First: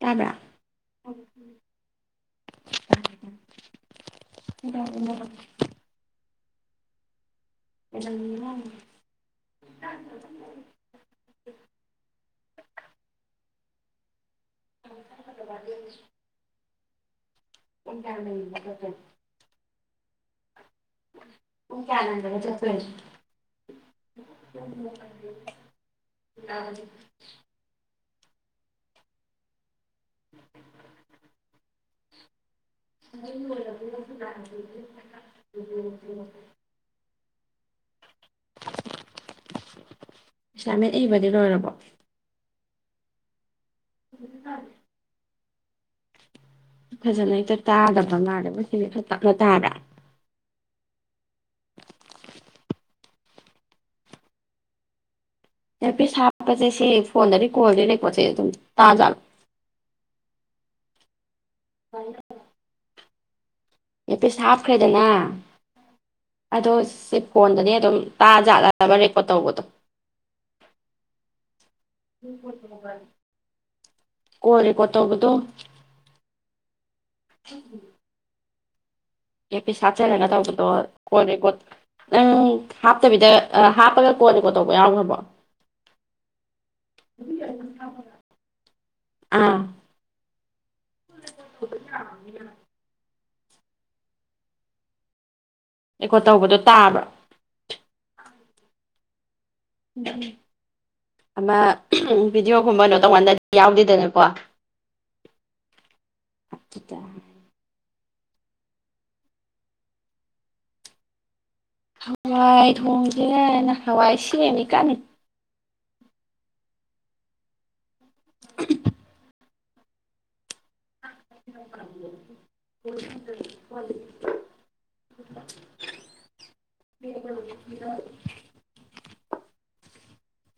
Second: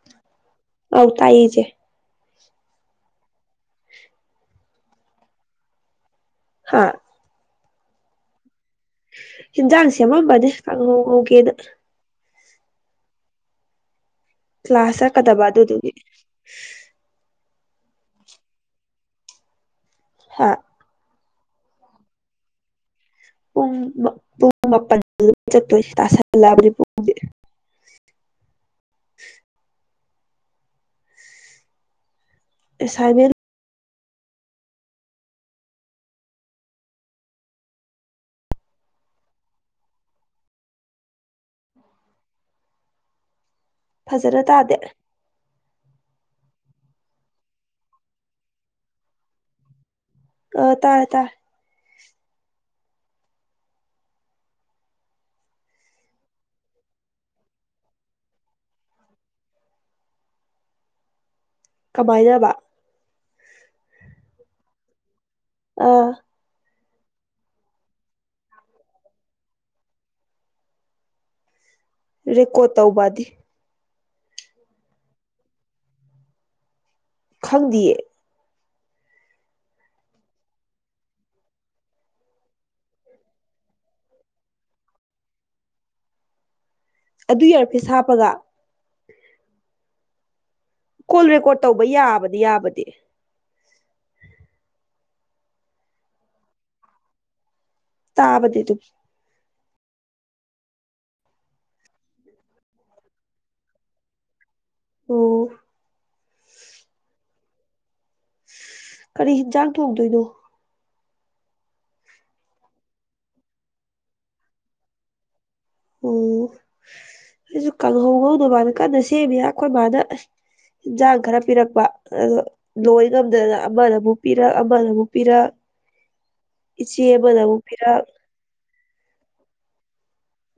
ꯇꯕ ꯑꯧ ꯇꯥꯏꯌꯦ ꯏꯆꯦ [inaudible] ꯍꯥꯥ [inaudible] ꯍꯟꯖꯥꯡꯁꯦ ꯑꯃꯝꯕꯅꯦ ꯀꯥꯡꯍꯧꯍꯧꯒꯦꯅ ꯀ꯭ꯂꯥꯁ ꯆꯛꯀꯗꯕ ꯑꯗꯨꯗꯨꯒꯤ ꯑꯦꯅꯇ ꯍꯥ ꯎ ꯀꯅꯗ ꯆ ꯄꯨꯡ ꯄꯨꯡ ꯃꯥꯄꯜ ꯆꯠꯇꯣꯏꯁꯤ ꯇꯥꯁꯂꯑꯕꯗꯤ ꯄꯨꯡꯗꯤ [inaudible] ꯎꯝ ꯑꯦꯁꯥꯏꯟꯃꯦꯟ ꯑꯣꯂ [inaudible] ꯏꯁꯂꯥꯃꯤ ꯑꯩꯕꯗꯤ ꯂꯣꯏꯔꯕꯣ ꯐꯖꯅ ꯇꯥꯗꯦ ꯐꯖꯅ ꯍꯦꯛꯇ ꯇꯥꯗꯕ ꯃꯥꯗꯦꯕ ꯁꯤꯁ ꯈ ꯇꯞꯅ ꯇꯥꯕ꯭ꯔꯥ ꯑ ꯇꯥ ꯇꯥ ꯑꯦꯔ ꯄꯤꯁ ꯍꯥꯞꯄꯁꯦ ꯁꯤ ꯐꯣꯟꯗꯗꯤꯔꯤ ꯀꯣꯜꯗꯤ ꯂꯩꯀꯣ ꯁꯤ ꯑꯗꯨꯝ ꯇꯥꯖꯥꯠꯂ ꯀꯃꯥꯏꯅꯅꯕ ꯑꯦ ꯄꯁ ꯍꯥꯞꯈ꯭ꯔꯦꯗꯅ ꯑꯥ ꯑꯗꯣ ꯁꯤ ꯐꯣꯟꯗꯅꯦ ꯑꯗꯨꯝ ꯇꯥꯖꯥꯠꯂꯕ ꯔꯦꯀꯣꯔꯠ ꯇꯧꯕꯗꯣ ꯔꯦꯀꯣꯠ ꯇꯧꯕꯗꯤ ꯀꯣꯔ ꯀꯣꯠꯇꯕꯨꯗ ꯈꯪꯪꯗꯌꯦ ꯑꯦ ꯄ ꯍꯥꯠꯆꯤꯂꯒ ꯇꯧꯕꯗꯣ ꯀꯣꯟ ꯔꯦꯀꯣꯠ ꯅꯪ ꯍꯥꯞꯇꯕꯤꯗ ꯍꯥꯞꯄꯒ ꯀꯣꯟ ꯔꯦꯀꯣꯠ ꯇꯧꯕ ꯌꯥꯎꯈ꯭ꯔꯕꯣ ꯑꯗꯨ ꯌꯔꯐꯦ ꯍꯥꯞꯄꯒ ꯑꯥ ꯀꯣꯜ ꯔꯦꯀꯣꯔꯠ ꯇꯧꯕ ꯌꯥꯕꯗꯤ ꯌꯥꯕꯗꯤ ꯑꯩꯀꯣ ꯇꯧꯕꯗꯣ ꯇꯥꯕ꯭ꯔꯥ ꯇꯥꯕꯗꯤ ꯑꯗꯨ ꯑꯃ ꯚꯤꯗꯤꯑꯣꯒꯨꯝꯕꯅꯣ ꯇꯣꯡꯉꯥꯟꯗꯗꯤ ꯌꯥꯎꯗꯦꯗꯅꯀꯣ ꯑꯣ ꯑꯐ꯭ꯔꯤꯀꯥ ꯀꯔꯤ ꯍꯤꯟꯖꯥꯡ ꯊꯣꯛꯣꯡꯗꯣꯏꯅꯣ ꯍꯋꯥꯏ ꯊꯣꯡꯁꯦ ꯅ ꯍꯋꯥꯏ ꯁꯤꯔꯦꯅꯤ ꯀꯥꯟꯅ ꯑꯣꯁꯨ ꯀꯥꯡꯪꯍꯧ ꯉꯧꯗꯅꯕꯅ ꯀꯟꯅ ꯁꯦꯝꯃꯤ ꯑꯩꯈꯣꯏ ꯗ ꯏꯟꯁꯥꯡ ꯈꯔ ꯄꯤꯔꯛꯄ ꯑꯣ ꯂꯣꯏ ꯉꯝꯗꯅ ꯑꯃꯅꯕꯨꯛ ꯄꯤꯔꯛ ꯑꯃꯅꯕꯨ ꯄꯤꯔꯛ ꯏꯆꯦ ꯑꯃꯅꯕꯨꯛ ꯄꯤꯔꯛ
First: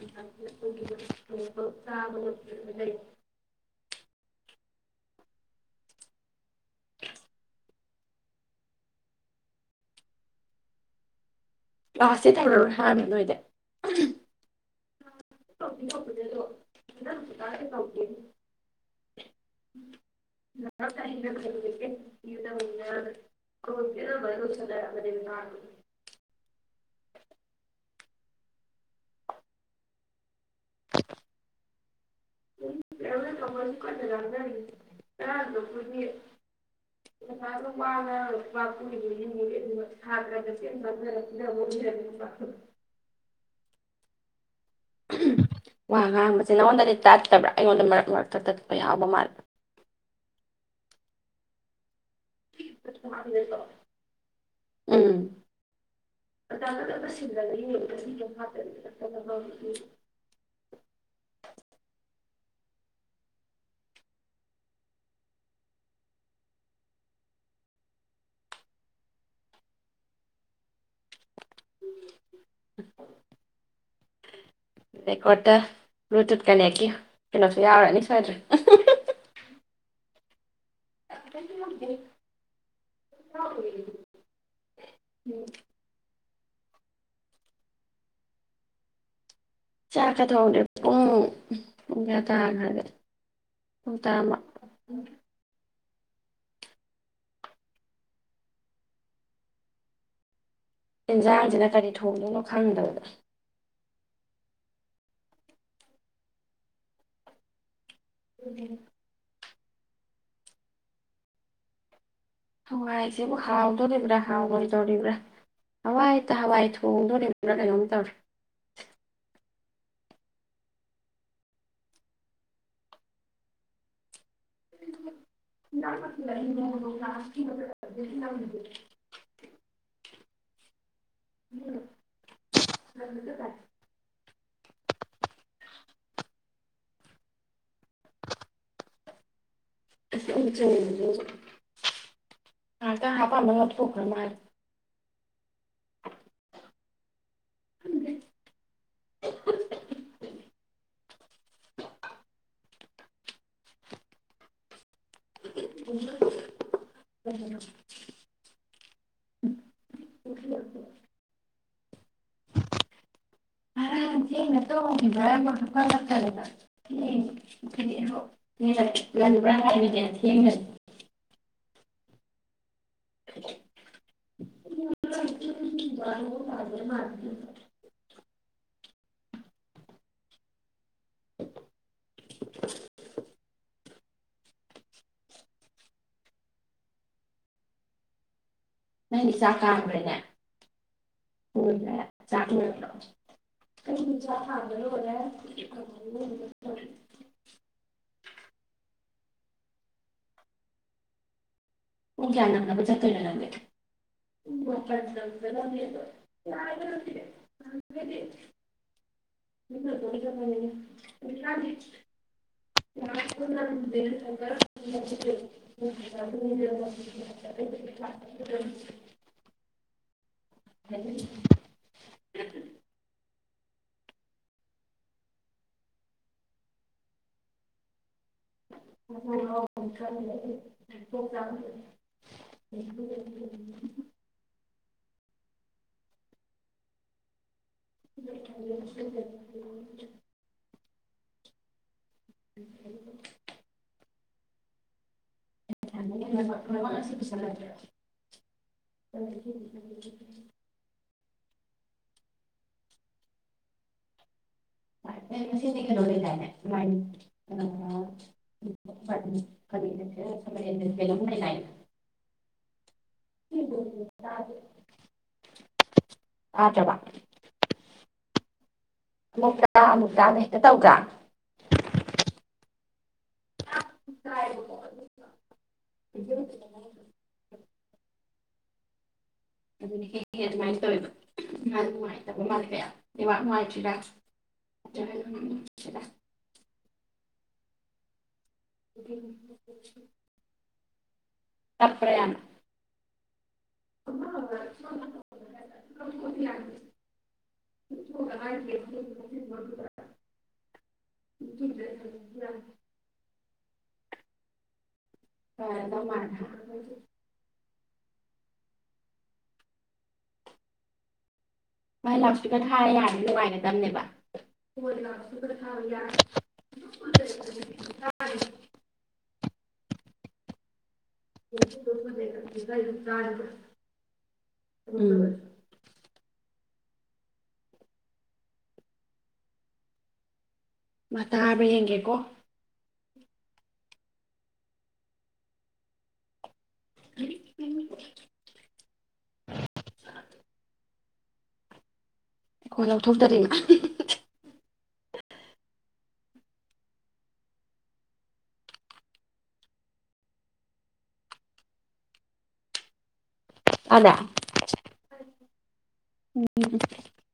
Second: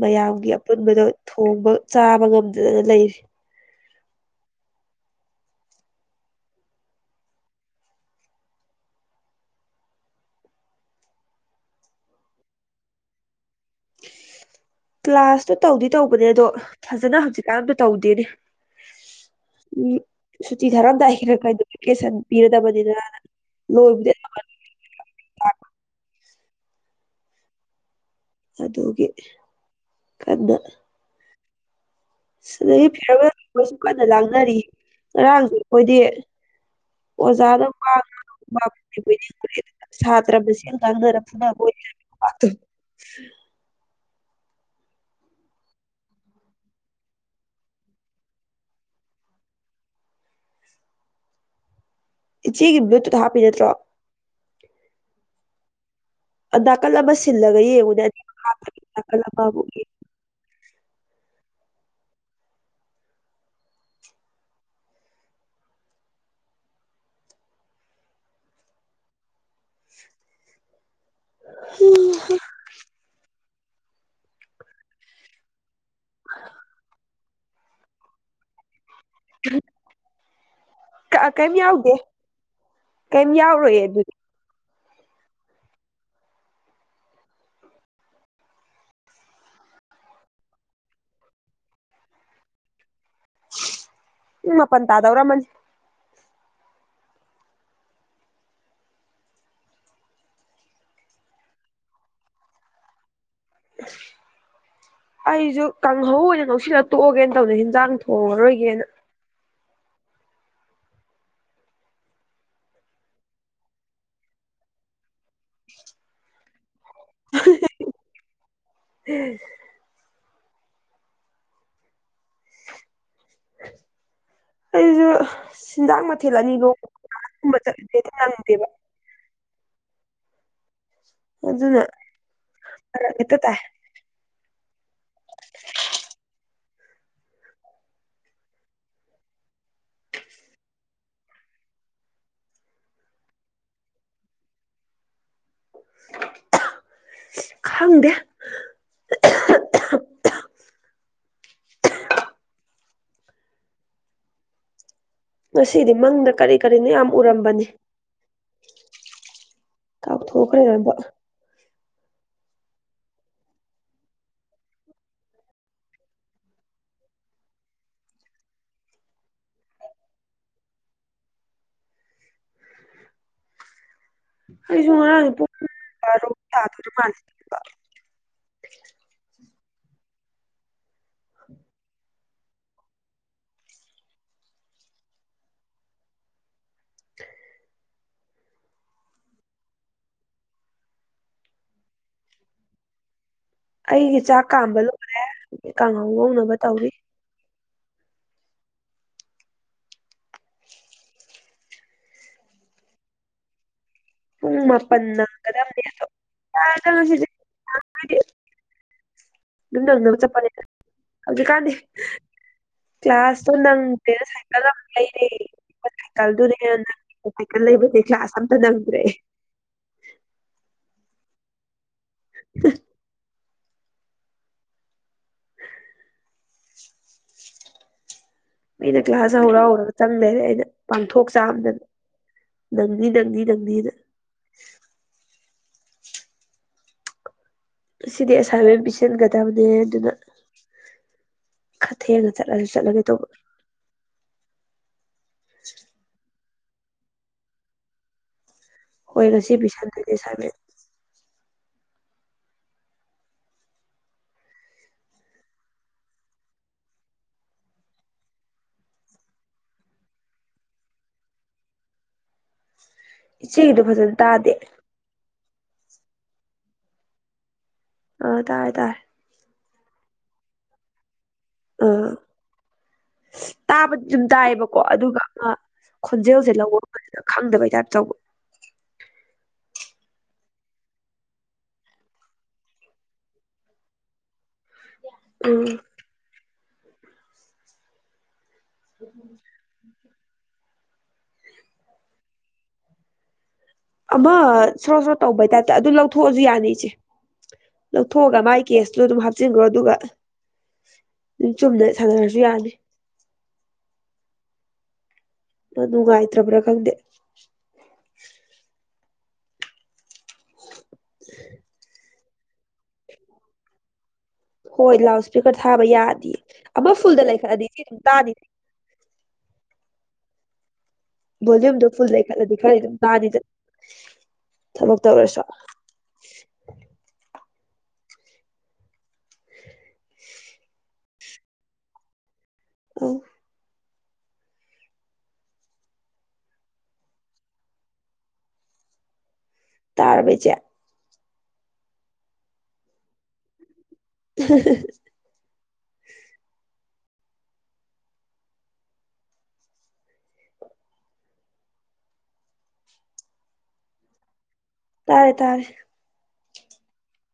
ꯃꯌꯥꯝꯒꯤ ꯑꯄꯨꯟꯕꯗꯣ ꯊꯣꯡꯕ ꯆꯥꯕ ꯉꯝꯗꯗꯅ ꯂꯩꯔꯤ ꯀ꯭ꯂꯥꯁꯇꯦ ꯊꯧꯔꯔꯣꯏ ꯍꯥꯏꯃꯦ ꯅꯣꯏꯗꯤ [unintelligible] ꯀ꯭ꯂꯥꯁꯇꯣ ꯇꯧꯗꯤ ꯇꯧꯕꯅꯦ ꯑꯗꯣ ꯐꯖꯅ ꯍꯧꯖꯤꯛꯀꯥꯟꯗ ꯇꯧꯗꯦꯅꯦ ꯎ ꯁꯨꯇꯤ ꯊꯥꯔꯝꯗ ꯍꯦ ꯀꯣꯀꯦꯁꯟ ꯄꯤꯔꯗꯕꯅꯤꯅ ꯂꯣꯏꯕꯨꯗꯤ [unintelligible] ꯑꯗꯨꯒꯤ ꯀꯟꯅ ꯁꯤꯗꯒꯤ ꯐꯤꯔꯋꯦꯜ ꯑꯩꯈꯣꯏꯁꯨ ꯀꯟꯅ ꯂꯥꯡꯅꯔꯤ ꯉꯔꯥꯡꯁꯨ ꯑꯩꯈꯣꯏꯗꯤ ꯑꯣꯖꯥꯅ ꯋꯥ ꯉꯦꯅ ꯁꯥꯇ꯭ꯔ ꯃꯁ ꯉꯥꯡꯅꯔ ꯐꯨꯅꯕ ꯑꯣꯏ ꯋꯥ ꯉꯥꯡꯕꯁꯦ ꯅꯪꯉꯣꯟꯗꯗꯤ ꯇꯠꯇꯕ꯭ꯔꯥ ꯑꯩꯉꯣꯟꯗ ꯃꯔꯛ ꯃꯔꯛꯇ ꯇꯠꯄ ꯌꯥꯎꯕ ꯃꯥꯜꯂ ꯏꯆꯦꯒꯤ ꯕ꯭ꯂꯨꯇꯨꯠ ꯍꯥꯞꯄꯤ ꯅꯠꯇ꯭ꯔꯣ ꯎꯝ ꯅꯥꯀꯜꯂꯕ ꯁꯤꯜꯂꯒ ꯌꯦꯡꯉꯨꯅꯦ ꯍꯥꯄ ꯗꯀꯜꯕꯕꯨ ꯎꯝ ꯔꯦꯀꯣꯔꯠꯇ ꯕ꯭ꯂꯨꯇꯨꯠ ꯀꯅꯦꯛꯀꯤ ꯀꯩꯅꯣꯁꯨ ꯌꯥꯎꯔꯅꯤ ꯁꯣꯏꯗ꯭ꯔꯦ ꯎ ꯀꯩꯝ ꯌꯥꯎꯗꯦ ꯀꯩꯝ ꯌꯥꯎꯔꯣꯏꯌꯦ ꯑꯗꯨꯗꯤ ꯎꯝ ꯆꯥꯛꯀ ꯊ ꯍꯧꯔꯦ ꯄꯨꯡ ꯄꯌꯥ ꯇꯥꯈ꯭ꯔꯒ ꯎꯄꯟ ꯇ ꯑꯗꯕꯔꯃ ꯌꯦꯦꯟꯖꯥꯡꯁꯤꯅ ꯀꯔꯤ ꯊꯣꯡꯗꯣꯏꯅꯣ ꯈꯪꯗꯕꯗ ꯑꯩꯁꯨ ꯀꯥꯡꯍꯧ ꯑꯣꯏꯅ ꯅꯨꯡꯁꯤꯜꯂ ꯇꯣꯛꯑꯒꯦꯅ ꯇꯧꯅꯤ ꯍꯤꯟꯖꯥꯡ ꯍꯔ ꯑꯣꯏꯒꯦꯅ ꯍꯋꯥꯏꯁꯤꯕꯨ ꯍꯥꯎꯗꯣꯔꯤꯕ꯭ꯔꯥ ꯍꯥꯎꯔꯣꯏꯗꯣꯔꯤꯕ꯭ꯔꯥ ꯍꯋꯥꯏ ꯇ ꯍꯋꯥꯏ ꯊꯣꯡꯗꯣꯔꯤꯕ꯭ꯔꯥ ꯀꯩꯅꯣꯝ ꯇꯧꯔꯤ [inaudible] ꯑꯩꯁꯨ ꯁꯤꯟꯖꯥꯡ ꯃꯊꯦꯜ ꯑꯅꯤꯒꯧꯒꯨꯝꯕ ꯆꯠꯂꯁꯦ ꯑꯗꯨꯝ ꯅꯪꯗꯦꯕ ꯑꯗꯨꯅꯔꯛꯇ ꯇ ꯑ ꯇ ꯍꯥ ꯄꯥꯃ ꯊꯈꯔ ꯃꯥꯔ ꯈꯪꯗꯦ ꯊꯞ ꯉꯁꯤꯗꯤ ꯃꯪꯗ ꯀꯔꯤ ꯀꯔꯤꯅ ꯌꯥꯝ ꯎꯔꯝꯕꯅꯤ ꯀꯥꯎꯊꯣꯛꯈ꯭ꯔꯦꯕ ꯍꯔ ꯊꯦꯡꯅ ꯇꯧꯕ꯭ꯔꯥ ꯑꯃ ꯍꯥꯐꯗꯗꯦꯡ ꯂꯕ꯭ꯔꯥ ꯍꯥꯏꯕꯗꯅ ꯊꯦꯡꯉꯁ [inaudible] ꯑꯩꯁꯨꯉꯔ ꯇꯥꯔ ꯎ [inaudible] ꯆꯀꯥꯅꯦ ꯆꯀ ꯀꯩꯅ ꯑꯩꯒꯤ ꯄꯨꯁꯥ ꯆꯥꯛ ꯀꯥꯝꯕ ꯐꯥꯗꯔ ꯂꯣꯏꯔꯦ ꯀꯥꯡꯍꯧ ꯉꯧꯅꯕ ꯑꯣꯏꯔ ꯇꯧꯔꯤ [inaudible] ꯄꯨꯡ ꯀꯌꯥ ꯅꯪꯅꯕ ꯆꯠꯇꯣꯏꯅ ꯂꯧꯒꯦ ꯄꯨꯡ ꯃꯥꯄꯟ ꯅꯪꯒꯗꯕꯅꯦ ꯑꯗꯣ ꯌꯥꯔꯦꯗ ꯉꯁꯤꯗꯤ ꯍꯥꯏꯗꯤ ꯑꯗꯨꯝ ꯅꯪꯅꯕ ꯎ ꯆꯠꯄꯅꯤꯅ ꯍꯧꯖꯤꯛꯀꯥꯟꯗꯤ ꯀ꯭ꯂꯥꯁꯇꯣ ꯅꯪꯗ꯭ꯔꯦꯅ ꯁꯥꯏꯀꯜ ꯑꯃ ꯌꯥ ꯀ ꯂꯩꯕꯂ ꯑꯁꯝꯗ ꯅꯪ ꯍ [inaudible] ꯃꯤꯅ ꯀ꯭ꯂꯥꯁ ꯍꯧꯔ ꯍꯧꯔꯒ ꯆꯪ ꯂꯩꯔꯦ ꯑꯩꯅ ꯄꯥꯡꯊꯣꯛ ꯆꯥꯝꯗꯅ ꯅꯪꯅꯤ ꯅꯪꯅꯤ ꯅꯪꯅꯤꯗ ꯑꯁꯤꯗꯤ ꯑꯦꯁꯥꯏꯟꯃꯦꯟ ꯄꯤꯁꯤꯟꯒꯗꯕꯅꯦ ꯑꯗꯨꯅ ꯊꯦꯡꯉ ꯆꯠꯂꯁꯨ ꯆꯠꯂꯒꯦ ꯇꯧꯕ [inaudible] ꯋꯥ ꯁꯤ ꯆ ꯍ ꯉꯁꯤ ꯄꯕꯤꯁꯥꯗꯗꯤ ꯁꯥꯃꯦ ꯆ ꯆꯦꯗꯨ ꯐꯖꯅ ꯇꯥꯗꯦ ꯑꯥꯇꯕ ꯑ ꯇꯥꯔꯦ ꯇꯥꯔꯦ ꯇꯥꯃꯨꯛꯛꯇꯅ ꯍꯦꯛꯇ ꯇꯧꯒ꯭ꯔ ꯑꯥ ꯇꯥꯕꯗꯤ ꯑꯗꯨꯝ ꯇꯥꯏꯌꯦꯕꯀꯣ ꯑꯗꯨꯒ ꯑꯃ ꯈꯣꯟꯖꯦꯜꯁꯦ ꯂꯧꯔꯒꯅꯤꯅ ꯈꯪꯗꯕꯩ ꯇꯥꯏꯞ ꯑꯆꯧꯕ ꯍ ꯑꯗꯨꯃꯥꯏꯅ ꯇꯧꯋꯦꯕ ꯃꯥ ꯅꯨꯡꯉꯥꯏꯇꯕ ꯃꯥꯜꯂꯦ ꯀꯌꯥ ꯂꯩꯕꯥꯛ ꯅꯨꯡꯉꯥꯏꯇ꯭ꯔꯤꯔꯤꯕꯥ ꯎꯝ [unintelligible] [unintelligible] ꯇꯞꯄꯔ ꯌꯥꯝꯅ꯫ ꯑꯃ ꯁꯣꯔꯣ ꯁꯣꯔꯣ ꯇꯧꯕꯩ ꯇꯥꯏꯞꯇ ꯑꯗꯨ ꯂꯧꯊꯣꯛꯑꯖꯨ ꯌꯥꯅꯤ ꯏꯆꯦ ꯂꯧꯊꯣꯛꯑꯒ ꯃꯥꯏ ꯀꯦꯁꯇꯨ ꯑꯗꯨꯝ ꯍꯥꯞꯆꯤꯟꯒꯔꯣ ꯑꯗꯨꯒ ꯆꯨꯝꯅ ꯁꯥꯟꯅꯔꯖꯨ ꯌꯥꯅꯤ꯫ ꯅꯨꯡꯉꯥꯏꯇ꯭ꯔꯕ꯭ꯔꯥ ꯈꯪꯗꯦ [unintelligible] [inaudible] [unintelligible] ꯃꯥꯏ ꯂꯥꯎꯗ ꯏꯁꯄꯤꯀꯔ ꯊꯥꯔ ꯌꯥꯔꯗꯤ ꯅꯨꯡꯉꯥꯏꯒꯗꯕꯅꯦꯕ꯫ ꯍꯣꯏ ꯂꯥꯎꯗ ꯏꯁꯄꯤꯀꯔ ꯊꯥꯕ ꯌꯥꯗꯦ ꯑꯃ ꯐꯨꯜꯗ ꯂꯩꯈꯠꯂꯗꯤ ꯁꯤ ꯑꯗꯨꯝ ꯇꯥꯅꯤ꯫ ꯐꯣꯂꯨꯌꯨꯝꯗꯣ ꯐꯨꯜ ꯂꯩ ꯈꯠꯂꯗꯤ ꯈꯔꯗꯤ ꯑꯗꯨꯝ ꯇꯥꯅꯤꯗ ꯊꯕꯛ ꯎꯝ ꯇꯧꯔꯁꯨ꯫ ꯃꯥ ꯇꯥꯕꯔ ꯌꯦꯡꯒꯦꯀꯣ꯫ ꯌꯝ [unintelligible] ꯇꯥꯔꯕ ꯏꯆꯦ꯫ ꯈꯣꯏ ꯂꯧꯊꯣꯛꯇꯔꯤ꯫ [unintelligible] ꯇꯥꯕꯔ꯫ ꯇꯥꯔꯦ ꯇꯥꯔꯦ꯫ ꯎꯝ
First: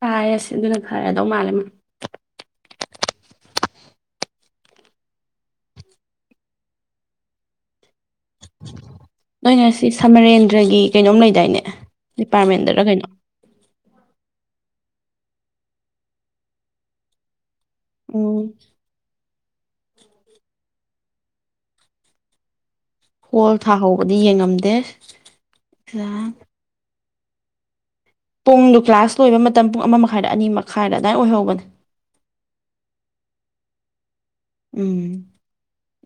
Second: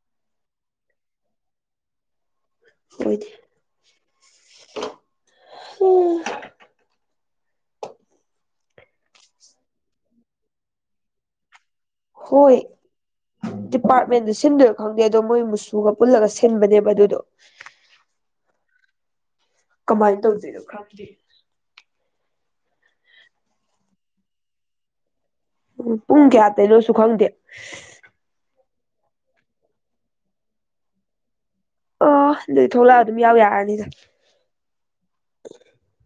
ꯄꯥꯏꯔ ꯁꯤꯟꯕꯏ ꯐꯔꯗꯧ ꯃꯥꯜꯂꯦ ꯎꯝ꯫ ꯍꯣꯏꯗ ꯅꯣꯏ ꯉꯁꯤ ꯁꯃꯔꯦꯟꯗ꯭ꯔꯒꯤ ꯀꯩꯅꯣꯝ ꯂꯩꯗꯥꯏꯅꯦ꯫ ꯍꯣꯏ ꯗꯤꯄꯥꯔꯠꯃꯦꯟꯗꯔ ꯀꯩꯅꯣ ꯗꯤꯄꯥꯔꯠꯃꯦꯟꯗ ꯁꯤꯟꯗꯣꯏ ꯈꯪꯗꯦ ꯑꯗꯣ ꯃꯣꯏ ꯃꯨꯁꯨꯒ ꯄꯨꯜꯂꯒ ꯁꯤꯟꯕꯅꯦꯕ ꯑꯗꯨꯗꯣ꯫ ꯑꯣ꯫ ꯀꯃꯥꯏ ꯇꯧꯗꯨꯏꯅꯣ ꯈꯪꯗꯦ꯫ ꯍꯣꯜ ꯊꯥꯍꯧꯕꯗꯤ ꯌꯦꯡꯉꯝꯗꯦ꯫ ꯎꯝ ꯄꯨꯡ ꯀꯌꯥꯗꯩꯅꯣ ꯖꯨ ꯈꯪꯗꯦ꯫ ꯄꯨꯡꯗꯨ ꯀ꯭ꯂꯥꯁ ꯂꯣꯏꯕ ꯃꯇꯝ ꯄꯨꯡ ꯑꯃ ꯃꯈꯥꯏꯗ ꯑꯅꯤ ꯃꯈꯥꯏꯗ ꯑꯗꯥꯏ ꯑꯣꯏꯍꯧꯕꯅꯦ꯫ ꯑꯣ ꯑꯗꯨꯗꯤ ꯊꯣꯛꯂꯛꯑ ꯑꯗꯨꯝ ꯌꯥꯎ ꯌꯥꯔꯅꯤꯗ꯫ ꯎꯝ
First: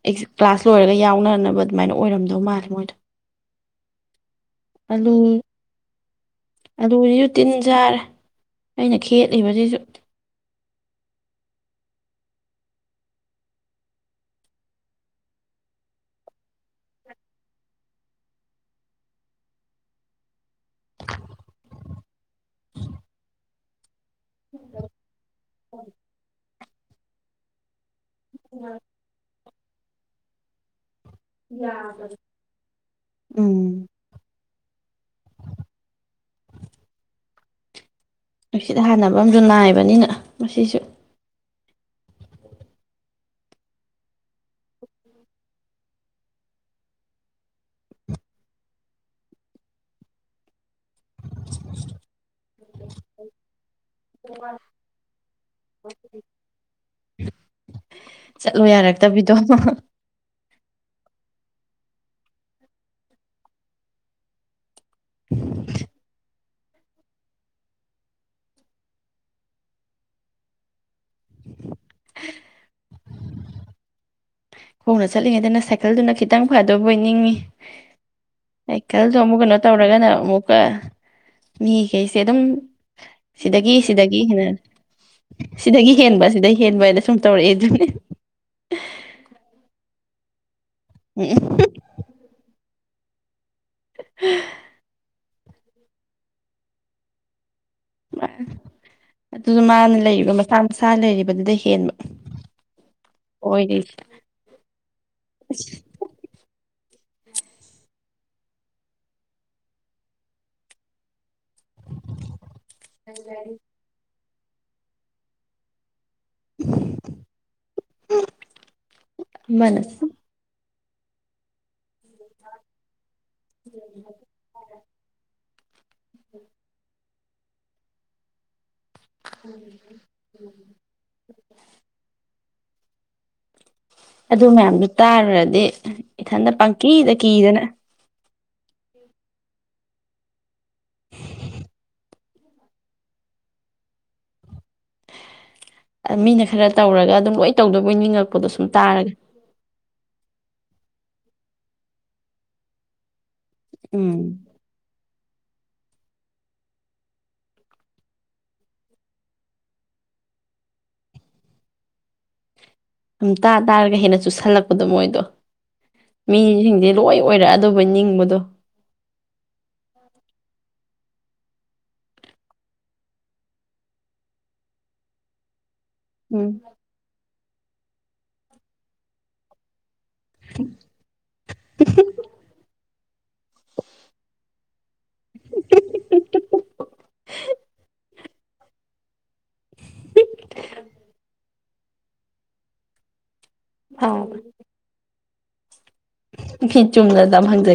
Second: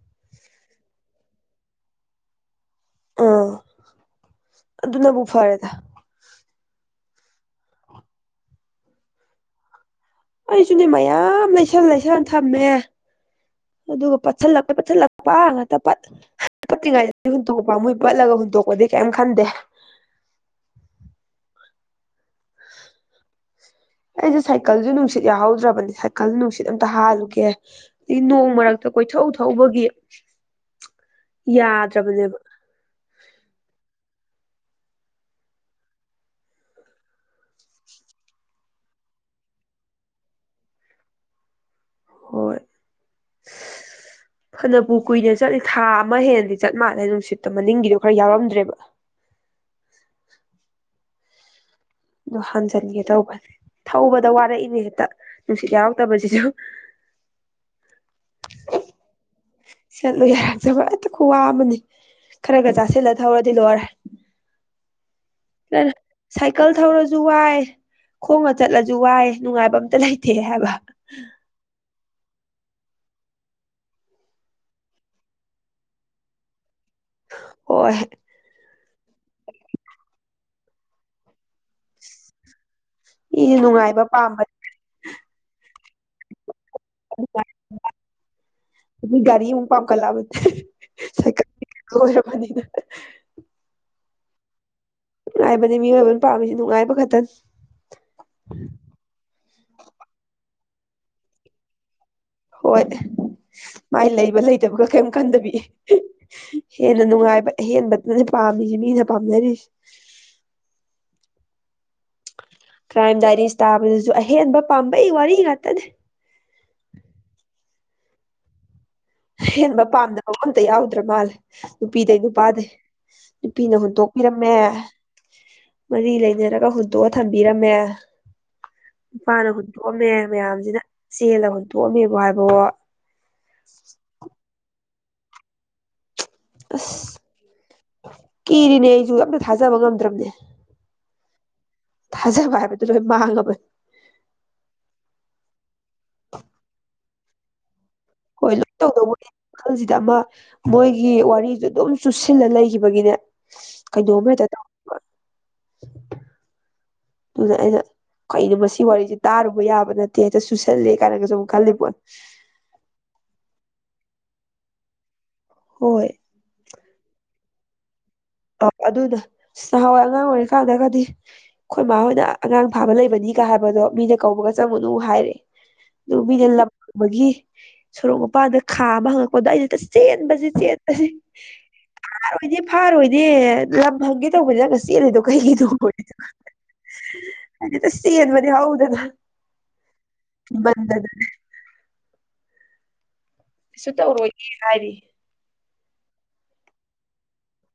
ꯑꯩꯖꯨ꯫ ꯀ꯭ꯂꯥꯁ ꯂꯣꯏꯔꯒ ꯌꯥꯎꯅꯅꯕ ꯑꯗꯨꯃꯥꯏꯅ ꯑꯣꯏꯔꯝꯗꯧ ꯃꯥꯜꯂꯤ꯫ ꯑ ꯑꯗꯨꯅꯕꯨ ꯐꯔꯦꯗ꯫ ꯑꯂꯨꯖꯤꯖꯨ ꯇꯤꯟ ꯆꯥꯔꯦ ꯑꯩꯅ ꯈꯦꯠꯂꯤꯕꯖꯤꯖꯨ꯫ ꯑꯩꯖꯨꯅꯦ ꯃꯌꯥꯝ ꯂꯩꯁꯜ ꯂꯩꯁꯜ ꯊꯝꯃꯦ ꯑꯗꯨꯒ ꯄꯠꯁꯜꯂꯛꯄꯩ ꯄꯠꯁꯜꯂꯛꯄ ꯉꯥꯛꯇ ꯄꯠ ꯄꯠꯇ꯭ꯔꯤꯉꯩꯗ ꯍꯨꯟꯇꯣꯛꯄ ꯄꯥꯝꯃꯨꯏ ꯄꯠꯂꯒ ꯍꯨꯟꯇꯣꯛꯄꯗꯤ ꯀꯩꯝ ꯈꯟꯗꯦ꯫ ꯑꯩꯖꯦ ꯁꯥꯏꯀꯜꯖꯦ ꯅꯨꯡꯁꯤꯠ ꯁꯤꯠ ꯌꯥꯍꯧꯗ꯭ꯔꯕꯅꯤ ꯁꯥꯏꯀꯜ ꯅꯨꯡꯁꯤꯠ ꯑꯇ ꯍꯥꯜꯂꯨꯒꯦ꯫ ꯅꯣꯡ ꯃꯔꯛꯇ ꯀꯣꯏꯊꯧ ꯊꯧꯕꯒꯤ [unintelligible] ꯌꯥꯗ꯭ꯔꯕꯅꯦꯕ ꯎꯝ ꯅꯨꯡꯁꯤꯠ ꯍꯥꯟꯅꯕ ꯑꯃꯖꯨ ꯅꯥꯏꯕꯅꯤꯅ ꯃꯁꯤꯁꯨ ꯍꯣꯏ ꯐꯅꯕꯨ ꯀꯨꯏꯅ ꯆꯠꯂꯤ ꯊꯥ ꯑꯃ ꯍꯦꯟꯅꯗꯤ ꯆꯠ ꯃꯥꯥꯟꯂꯦ ꯅꯨꯡꯁꯤꯠꯇ ꯃꯅꯤꯡꯒꯤꯗꯣ ꯈꯔ ꯌꯥꯎꯔꯝꯗ꯭ꯔꯦꯕ ꯑꯣ ꯍꯟꯖꯤꯟꯒꯦ ꯇꯧꯕꯅꯦ ꯊꯧꯕꯗ ꯋꯥꯔꯛꯏꯅꯦ ꯍꯦꯛꯇ ꯅꯨꯡꯁꯤꯠ ꯌꯥꯎꯔꯛꯇꯕꯁꯤꯁꯨ ꯆꯠꯂꯣ ꯌꯥꯔꯛꯇꯕꯤꯗꯣ ꯆꯠꯂꯨ ꯇ ꯈꯨ ꯋꯥ ꯑꯃꯅꯤ ꯈꯔ ꯆꯥꯁꯤꯜꯂ ꯊꯧꯔꯗꯤ ꯂꯣꯏꯔꯦ [unintelligible] ꯁꯥꯏꯀꯜ ꯊꯧꯔꯁꯨ ꯋꯥꯏ ꯈꯣꯡꯅ ꯆꯠꯂꯁꯨ ꯋꯥꯏ ꯅꯨꯡꯉꯥꯏꯕ ꯑꯝꯇ ꯂꯩꯇꯦ ꯍꯥꯏꯕ [unintelligible] ꯈꯣꯡꯅ ꯆꯠꯂꯤꯉꯩꯗꯅ ꯁꯥꯏꯀꯜꯗꯨꯅ ꯈꯤꯇꯪ ꯐ ꯑꯗꯨꯕꯨꯣꯏꯅꯤꯡꯉꯤ ꯍꯣꯏ ꯁꯥꯏꯀꯜꯗꯣ ꯑꯃꯨꯛ ꯀꯩꯅꯣ ꯇꯧꯔꯒꯅ ꯑꯃꯨꯛ ꯑꯣ ꯃꯤꯈꯩꯁꯦ ꯑꯗꯨꯝ ꯃꯤꯁꯨ ꯁꯤꯗꯒꯤ ꯅꯨꯡꯉꯥꯏꯕ ꯁꯤꯗꯒꯤ ꯄꯥꯝꯕ ꯍꯦꯟꯅ ꯁꯤꯗꯒꯤ ꯍꯦꯟꯕ ꯁꯤꯗꯒꯤ ꯍꯦꯟꯕ ꯍꯥꯏꯅ ꯁꯨꯝ ꯇꯧꯔꯛꯑꯦ ꯑꯗꯨꯅꯦ ꯄꯝꯈꯠꯂꯥꯕꯅꯤ ꯁꯥꯏꯀꯜ ꯂꯣꯏꯔꯕꯅꯤꯅ [unintelligible] [unintelligible] ꯅꯨꯡꯉꯥꯏꯕꯅꯤ ꯃꯤꯑꯣꯏꯕꯅ ꯄꯥꯝꯃꯤꯁꯤ ꯅꯨꯡꯉꯥꯏꯕ ꯈꯛꯇꯪ ꯑꯗꯨꯁꯨ ꯃꯥꯅ ꯂꯩꯒ ꯃꯁꯥ ꯃꯁꯥ ꯂꯩꯔꯤꯕꯗꯨꯗ ꯍꯦꯟꯕ ꯍꯣꯏ ꯑꯣꯏꯔꯤ ꯃꯥꯏ ꯂꯩꯕ ꯂꯩꯇꯕꯒ ꯀꯔꯤꯝ ꯈꯟꯗꯕꯤ ꯍꯦꯟꯅ ꯅꯨꯡꯉꯥꯏꯕ ꯑꯍꯦꯟꯕꯅ ꯄꯥꯝꯃꯤꯁꯤꯦ ꯃꯤꯅ ꯄꯥꯝꯅꯔꯤꯁꯦ ꯀ꯭ꯔꯥꯏꯝ ꯗꯥꯏꯔꯤꯁ ꯇꯥꯕꯗꯁꯨ ꯑꯩ ꯍꯦꯗꯕ ꯄꯥꯝꯕꯩ ꯋꯥꯔꯤ ꯍꯥꯠꯇꯗꯤ ꯎ ꯎꯝ ꯍꯦꯟꯕ ꯄꯥꯝꯗꯕ ꯑꯃ ꯑꯝꯇ ꯌꯥꯎꯗꯦ ꯆꯠꯇ꯭ꯔꯄꯜ ꯅꯨꯄꯤꯗꯩ ꯅꯨꯄꯥꯗꯩ ꯅꯨꯄꯤꯅ ꯍꯨꯟꯇꯣꯛꯄꯤꯔꯝꯃꯦ ꯃꯔꯤ ꯂꯩꯅꯔꯒ ꯍꯨꯟꯗꯣꯛ ꯊꯝꯕꯤꯔ ꯃ ꯌꯥ ꯏꯄꯥꯅ ꯍꯨꯟꯇꯣꯛꯑꯝꯃꯦ ꯃꯌꯥꯝꯁꯤꯅ ꯆꯦꯜꯂ ꯍꯨꯟꯇꯣꯛꯑꯝꯃꯦꯕ ꯍꯥꯏꯕ ꯑꯣ ꯑꯗꯨ ꯃꯌꯥꯝꯗꯨ ꯇꯥꯔꯨꯔꯗꯤ ꯏꯊꯟꯗ ꯄꯪꯀꯤꯗ ꯑꯁ ꯀꯗꯅ ꯀꯤꯔꯤꯅꯦ ꯑꯩꯁꯨ ꯑꯝꯇ ꯊꯥꯖꯕ ꯉꯝꯗ꯭ꯔꯕꯅꯦ ꯊꯥꯖꯕ ꯍꯥꯏꯕꯗꯨ ꯂꯣꯏ ꯃꯥꯡꯉꯕꯣꯏ ꯃꯤꯅ ꯈꯔ ꯇꯧꯔꯒ ꯑꯗꯨꯝ ꯂꯣꯏ ꯇꯧꯗꯣꯏ ꯍꯣꯏ ꯂꯣꯏ ꯇꯧꯗꯧꯕꯅꯦ ꯋꯥꯜꯁꯤꯗ ꯑꯃ ꯃꯣꯏꯒꯤ ꯑꯩ ꯒꯤ ꯋꯥꯔꯤꯁꯨ ꯑꯗꯨꯝ ꯆꯨꯁꯤꯜꯂ ꯂꯩꯈꯤꯕꯒꯤꯅꯦ ꯀꯩꯅ ꯎꯝ ꯅꯃꯦꯔꯗ [inaudible] ꯑꯗꯨꯗ ꯑꯩꯅ ꯀꯩꯅꯣ ꯃꯁꯤ ꯋꯥꯔꯤꯁꯤꯦ ꯇꯥꯔꯨꯕ ꯌꯥꯕ ꯅꯠꯇꯦ ꯍꯦꯛꯇ ꯁꯨꯁꯜꯂꯦ ꯀꯥꯏꯅꯒꯁꯨ ꯑꯃꯨꯛ ꯈꯜꯂꯤꯕꯣ ꯁꯨꯝ ꯇꯥ ꯇꯥꯔꯒ ꯍꯦꯟꯅ ꯆꯨꯁꯜꯂꯛꯄꯗꯣ ꯃꯣꯏꯗꯣ ꯍꯣꯏ ꯃꯤ ꯍꯤꯡꯗ ꯂꯣꯏ ꯑꯣꯏꯔꯦ ꯑꯗꯨꯕꯨ ꯅꯤꯡꯕ ꯑ ꯑꯗꯨꯗ ꯁꯍꯋꯥꯏ ꯑꯉꯥꯡ ꯑꯣꯏꯔꯤ ꯊꯥꯡꯅꯒꯗꯤ ꯑꯩꯈꯣꯏ ꯃꯥ ꯍꯣꯏꯅ ꯑꯉꯥꯡ ꯐꯥꯕ ꯂꯩꯕꯅꯤꯒ ꯍꯥꯏꯕꯗꯣ ꯃꯤꯅ ꯀꯧꯕꯒ ꯆꯪꯉꯨꯅꯨ ꯍꯥꯏꯔꯦ ꯂꯕꯤ ꯎꯝ ꯂꯩꯂꯒꯤ ꯁꯣꯔꯣꯛ ꯃꯄꯥꯟꯗ ꯈꯥ ꯑꯃ ꯍꯪꯉꯛꯄꯗ ꯑꯩꯁꯦ ꯆꯦꯟꯕꯁ ꯆꯦꯟꯄꯁ ꯐꯥꯔꯣꯏꯗꯤ ꯐꯥꯔꯣꯏ ꯑꯦ ꯂꯝ ꯍꯪꯒꯦ ꯇꯧꯕ ꯅ ꯉ ꯆꯦꯜꯂꯤꯗꯣ ꯀꯩꯒꯤꯗꯣ ꯍꯥꯏꯗꯤ ꯁꯤꯠ ꯃ ꯍꯗꯗ ꯀꯩꯁꯨ ꯇꯧꯔꯣꯏꯌꯦꯦ ꯍꯥꯏꯔꯤ ꯐꯤ ꯆꯨꯝꯗꯗ ꯐꯪꯖꯒꯦ